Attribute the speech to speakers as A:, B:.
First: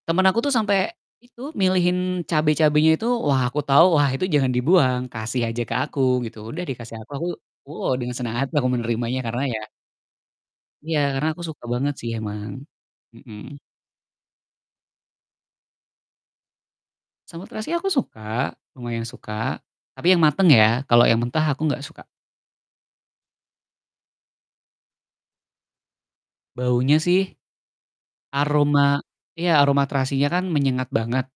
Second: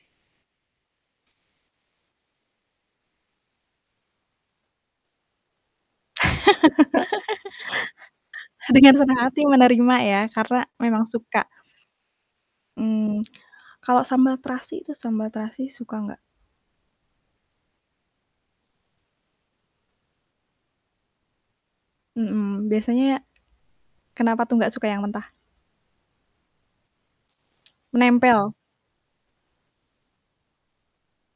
A: Temen aku tuh sampe itu, milihin cabe-cabenya itu, wah, aku tau, wah itu jangan dibuang, kasih aja ke aku gitu, udah dikasih aku, aku, woh, dengan semangat aku
B: Dengan
A: menerimanya,
B: senang
A: karena
B: hati
A: ya
B: menerima ya karena memang
A: ya karena aku
B: suka.
A: suka banget sih emang,
B: Mmm,
A: mhm.
B: kalau sambal terasi itu, sambal terasi suka enggak?
A: Sambel terasinya aku suka, lumayan suka, tapi yang mateng ya, kalo yang mentah aku enggak suka.
B: Mhm, biasanya kenapa tuh enggak suka yang mentah?
A: Baunya sih.
B: Menempel.
A: Aroma iya aroma terasinya kan menyengat banget.